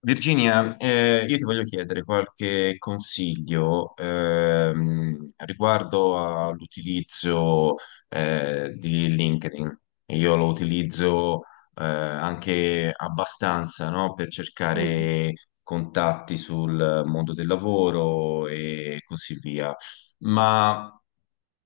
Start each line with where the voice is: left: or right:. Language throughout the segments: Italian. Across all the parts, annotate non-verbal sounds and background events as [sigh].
left: Virginia, io ti voglio chiedere qualche consiglio riguardo all'utilizzo di LinkedIn. Io lo utilizzo anche abbastanza, no, per
right: Mm.
left: cercare contatti sul mondo del lavoro e così via. Ma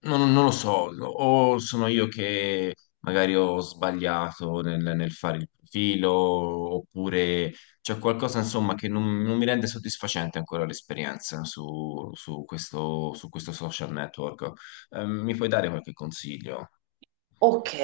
left: non lo so, o sono io che magari ho sbagliato nel fare il profilo, oppure c'è qualcosa insomma che non mi rende soddisfacente ancora l'esperienza su questo, su questo social network. Mi puoi dare qualche consiglio?
right: Ok,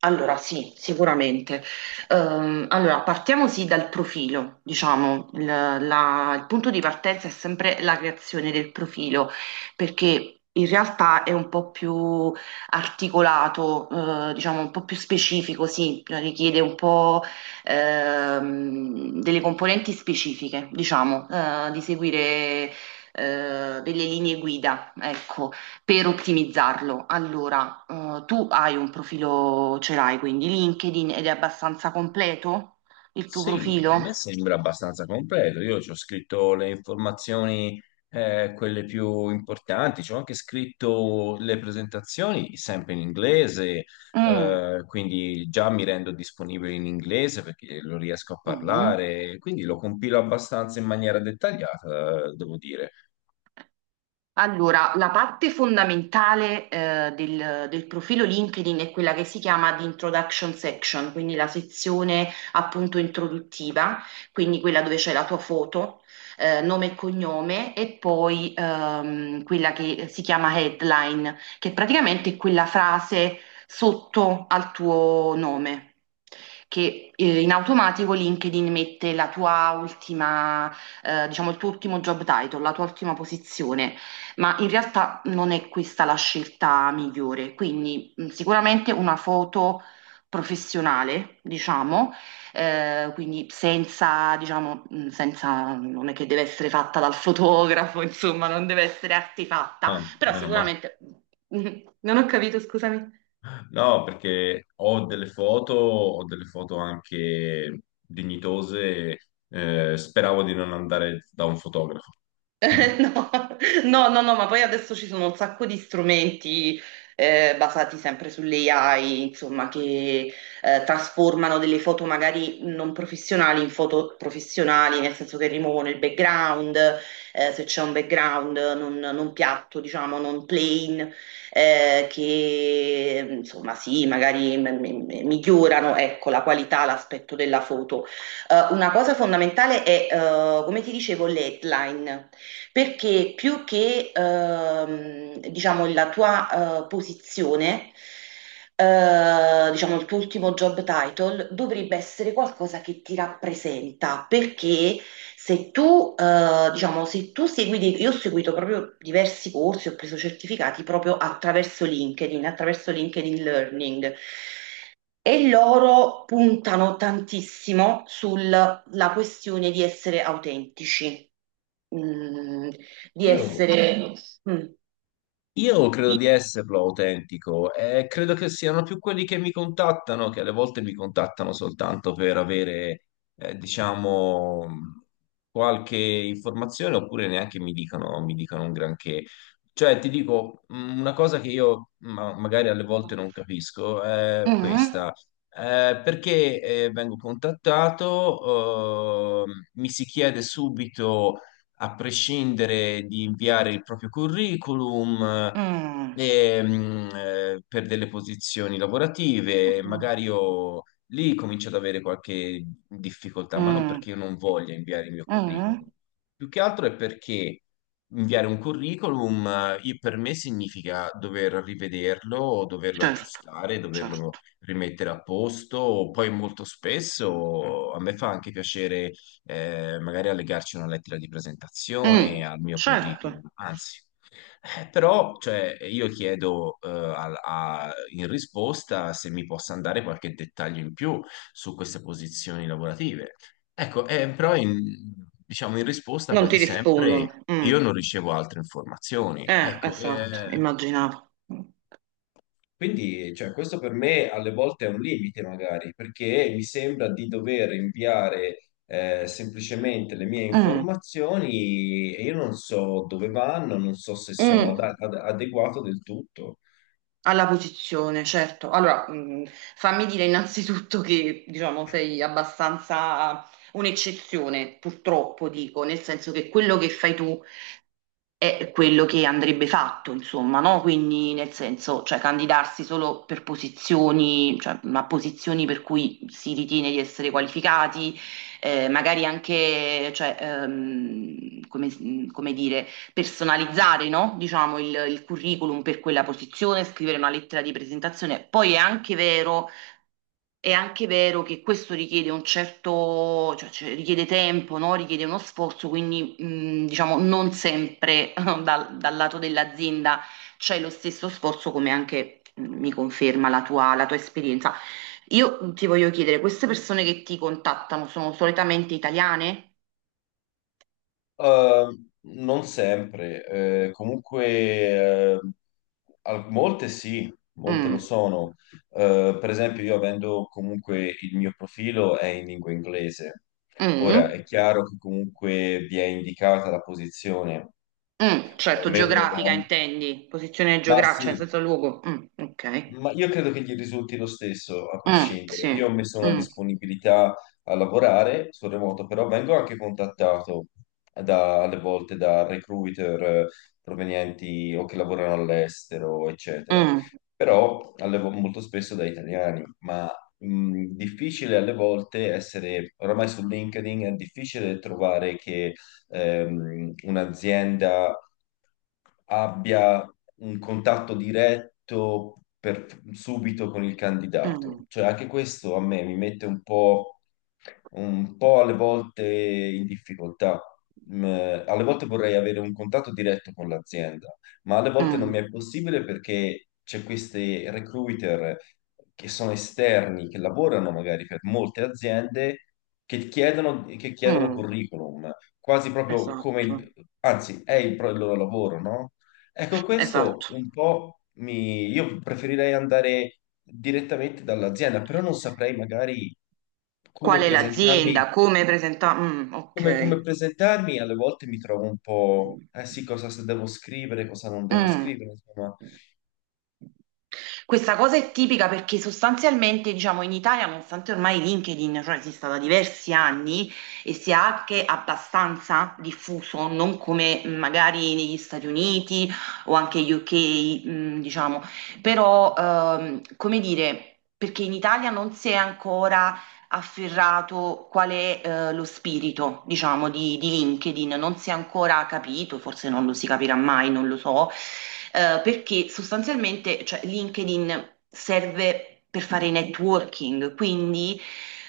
right: allora sì, sicuramente. Allora, partiamo sì dal profilo, diciamo, il punto di partenza è sempre la creazione del profilo, perché in realtà è un po' più articolato, diciamo, un po' più specifico, sì, richiede un po' delle componenti specifiche, diciamo, di seguire delle linee guida, ecco, per ottimizzarlo. Allora, tu hai un profilo, ce l'hai quindi LinkedIn, ed è abbastanza completo il tuo
left: Sì, a
right: profilo?
left: me sembra abbastanza completo. Io ci ho scritto le informazioni, quelle più importanti, ci ho anche scritto le presentazioni sempre in inglese,
right: Mm,
left: quindi già mi rendo disponibile in inglese perché lo riesco a
right: mm.
left: parlare, quindi lo compilo abbastanza in maniera dettagliata, devo dire.
right: Allora, la parte fondamentale del profilo LinkedIn è quella che si chiama di introduction section, quindi la sezione appunto introduttiva, quindi quella dove c'è la tua foto, nome e cognome, e poi quella che si chiama headline, che praticamente è quella frase sotto al tuo nome. Che in automatico LinkedIn mette la tua ultima, diciamo il tuo ultimo job title, la tua ultima posizione, ma in realtà non è questa la scelta migliore. Quindi sicuramente una foto professionale, diciamo, quindi senza, diciamo, senza, non è che deve essere fatta dal fotografo, [laughs] insomma, non deve essere artefatta,
left: Ah,
right: però
left: meno male.
right: sicuramente, [laughs] non ho capito, scusami.
left: No, perché ho delle foto anche dignitose, speravo di non andare da un fotografo.
right: [laughs]
left: Mhm.
right: No, no, no, no, ma poi adesso ci sono un sacco di strumenti basati sempre sull'AI, insomma, che trasformano delle foto magari non professionali in foto professionali, nel senso che rimuovono il background, se c'è un background non piatto, diciamo, non plain, che insomma, sì, magari migliorano, ecco, la qualità, l'aspetto della foto. Una cosa fondamentale è, come ti dicevo, le headline. Perché più che, diciamo, la tua posizione, diciamo, il tuo ultimo job title dovrebbe essere qualcosa che ti rappresenta, perché se tu, diciamo, se tu segui, io ho seguito proprio diversi corsi, ho preso certificati proprio attraverso LinkedIn Learning. E loro puntano tantissimo sulla questione di essere autentici, mm, di
left: Io,
right: essere... Mm.
left: io credo di esserlo autentico e credo che siano più quelli che mi contattano, che alle volte mi contattano soltanto per avere, diciamo, qualche informazione oppure neanche mi dicono un granché. Cioè, ti dico, una cosa che io magari alle volte non capisco è
right: Mm,
left: questa. Perché vengo contattato, mi si chiede subito a prescindere di inviare il proprio curriculum
right: mm,
left: e, per delle posizioni lavorative,
right: mm,
left: magari io lì comincio ad avere qualche difficoltà, ma non
right: mm,
left: perché io non voglia inviare il mio curriculum,
right: mm.
left: più che altro è perché inviare un curriculum per me significa dover rivederlo, o doverlo
right: Certo,
left: aggiustare, doverlo
right: certo.
left: rimettere a posto, poi molto spesso a me fa anche piacere magari allegarci una lettera di
right: Mm,
left: presentazione al mio curriculum,
right: certo,
left: anzi. Però cioè, io chiedo in risposta se mi possa andare qualche dettaglio in più su queste posizioni lavorative. Ecco, però in, diciamo in risposta
right: non
left: quasi
right: ti
left: sempre
right: rispondono. Mm.
left: io non ricevo altre informazioni. Ecco,
right: Esatto, immaginavo. Mm,
left: quindi, cioè, questo per me alle volte è un limite, magari, perché mi sembra di dover inviare semplicemente le mie
right: mm.
left: informazioni e io non so dove vanno, non so se sono
right: Mm.
left: adeguato del tutto.
right: Alla posizione, certo. Allora, fammi dire innanzitutto che, diciamo, sei abbastanza un'eccezione, purtroppo dico, nel senso che quello che fai tu è quello che andrebbe fatto, insomma, no? Quindi, nel senso, cioè, candidarsi solo per posizioni, cioè, ma posizioni per cui si ritiene di essere qualificati, magari anche, cioè, come come dire personalizzare, no? Diciamo il curriculum per quella posizione, scrivere una lettera di presentazione. Poi è anche vero che questo richiede un certo, cioè, richiede tempo, no? Richiede uno sforzo, quindi diciamo non sempre [laughs] dal lato dell'azienda c'è lo stesso sforzo, come anche mi conferma la tua esperienza. Io ti voglio chiedere, queste persone che ti contattano sono solitamente italiane?
left: Non sempre, comunque eh, molte sì, molte lo
right: Mm,
left: sono. Per esempio, io avendo comunque il mio profilo è in lingua inglese. Ora
right: mm.
left: è chiaro che comunque vi è indicata la posizione,
right: Mm,
left: o
right: certo,
left: almeno,
right: geografica intendi, posizione
left: ma
right: geografica,
left: sì.
right: cioè senza luogo. Mm, ok.
left: Ma io credo che gli risulti lo stesso, a
right: Mm,
left: prescindere. Io ho
right: sì.
left: messo una
right: Mm,
left: disponibilità a lavorare sul remoto, però vengo anche contattato alle volte da recruiter provenienti o che lavorano all'estero, eccetera.
right: mm,
left: Però molto spesso da italiani, ma difficile alle volte essere, oramai su LinkedIn è difficile trovare che un'azienda abbia un contatto diretto subito con il candidato.
right: mm,
left: Cioè, anche questo a me mi mette un po' alle volte in difficoltà. Mm, alle volte vorrei avere un contatto diretto con l'azienda, ma alle volte non
right: mm,
left: mi è possibile perché c'è questi recruiter che sono esterni, che lavorano magari per molte aziende, che chiedono
right: mm.
left: curriculum, quasi proprio come
right: Esatto,
left: anzi, è il loro lavoro, no? Ecco, questo
right: esatto.
left: un po' mi... Io preferirei andare direttamente dall'azienda, però non saprei magari
right: Qual
left: come
right: è
left: presentarmi,
right: l'azienda? Come presenta? Mm,
left: come
right: ok.
left: presentarmi, alle volte mi trovo un po', eh sì, cosa se devo scrivere, cosa non devo
right: Mm.
left: scrivere, insomma,
right: Questa cosa è tipica perché sostanzialmente, diciamo, in Italia, nonostante ormai LinkedIn, cioè, esista da diversi anni e sia anche abbastanza diffuso, non come magari negli Stati Uniti o anche UK, diciamo, però, come dire, perché in Italia non si è ancora afferrato qual è lo spirito, diciamo, di LinkedIn. Non si è ancora capito, forse non lo si capirà mai, non lo so, perché sostanzialmente, cioè, LinkedIn serve per fare networking, quindi...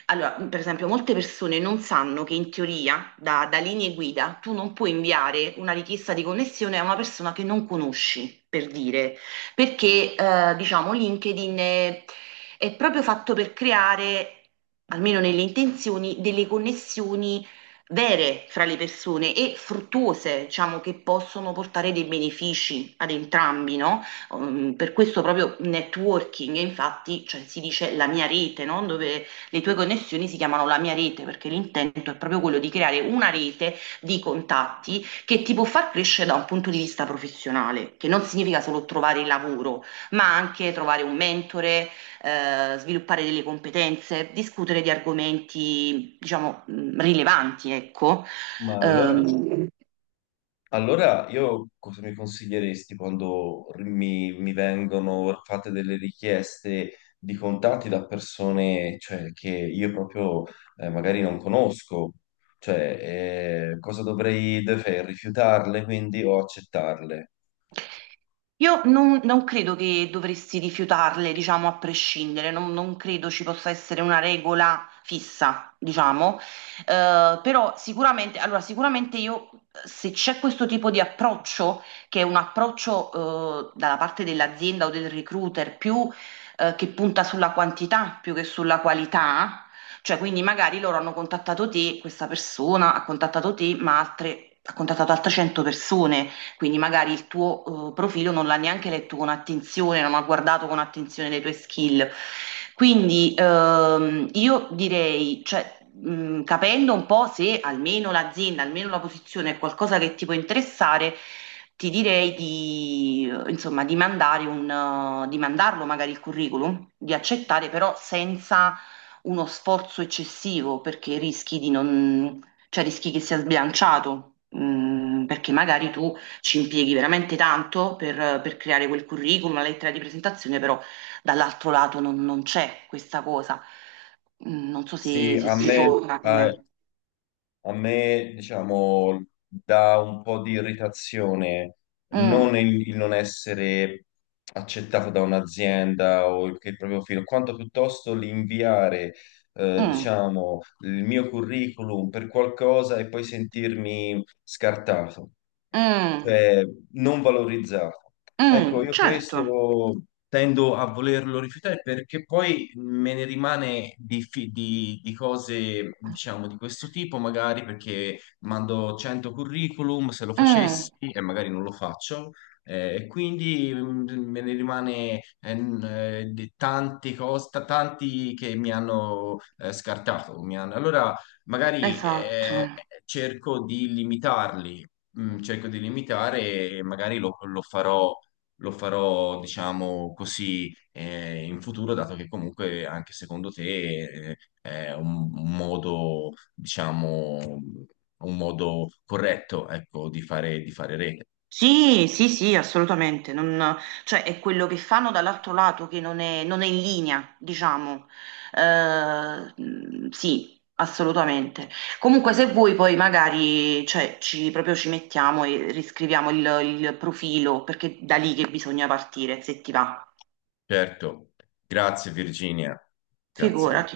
right: Allora, per esempio, molte persone non sanno che in teoria, da linee guida, tu non puoi inviare una richiesta di connessione a una persona che non conosci, per dire, perché diciamo LinkedIn è proprio fatto per creare, almeno nelle intenzioni, delle connessioni vere fra le persone e fruttuose, diciamo, che possono portare dei benefici ad entrambi, no? Per questo proprio networking, e infatti, cioè, si dice la mia rete, no? Dove le tue connessioni si chiamano la mia rete, perché l'intento è proprio quello di creare una rete di contatti che ti può far crescere da un punto di vista professionale, che non significa solo trovare il lavoro, ma anche trovare un mentore, sviluppare delle competenze, discutere di argomenti, diciamo, rilevanti, ecco.
left: ma allora
right: Ehm,
left: Allora, io cosa mi consiglieresti quando mi vengono fatte delle richieste di contatti da persone, cioè, che io proprio magari non conosco? Cioè, cosa dovrei rifiutarle quindi o accettarle?
right: Io non credo che dovresti rifiutarle, diciamo, a prescindere, non credo ci possa essere una regola fissa, diciamo. Però sicuramente, allora, sicuramente io, se c'è questo tipo di approccio, che è un approccio, dalla parte dell'azienda o del recruiter, più, che punta sulla quantità più che sulla qualità, cioè, quindi magari loro hanno contattato te, questa persona ha contattato te, ma altre, ha contattato altre 100 persone. Quindi magari il tuo profilo non l'ha neanche letto con attenzione, non ha guardato con attenzione le tue skill. Quindi io direi, cioè, capendo un po' se almeno l'azienda, almeno la posizione è qualcosa che ti può interessare, ti direi di, insomma, di mandare un, di mandarlo magari il curriculum, di accettare però senza uno sforzo eccessivo perché rischi di non, cioè rischi che sia sbilanciato, mm, perché magari tu ci impieghi veramente tanto per creare quel curriculum, la lettera di presentazione, però dall'altro lato non c'è questa cosa. Mm, non so
left: Sì,
right: se, se
left: a
right: ti Sì.
left: me,
right: torna
left: eh,
right: come...
left: A me, diciamo, dà un po' di irritazione non
right: Mm,
left: il non essere accettato da un'azienda o il, che il proprio filo, quanto piuttosto l'inviare,
right: mm,
left: diciamo, il mio curriculum per qualcosa e poi sentirmi scartato,
right: mm,
left: cioè non valorizzato. Ecco,
right: mm,
left: io questo
right: certo.
left: tendo a volerlo rifiutare perché poi me ne rimane di cose, diciamo, di questo tipo, magari perché mando 100 curriculum, se lo
right: Mm,
left: facessi e magari non lo faccio, e quindi me ne rimane di tante cose, tanti che mi hanno scartato. Allora, magari
right: esatto.
left: cerco di limitarli, mm, cerco di limitare e magari lo farò diciamo così, in futuro, dato che comunque anche secondo te, eh, è un modo, diciamo, un modo corretto, ecco, di fare rete.
right: Sì, sì, sì, assolutamente. Cioè, è quello che fanno dall'altro lato che non è, non è in linea, diciamo. Eh, sì, assolutamente. Comunque, se vuoi, poi magari, cioè, ci, proprio ci mettiamo e riscriviamo il profilo, perché da lì che bisogna partire, se ti va.
left: Certo. Grazie Virginia. Grazie.
right: Figurati.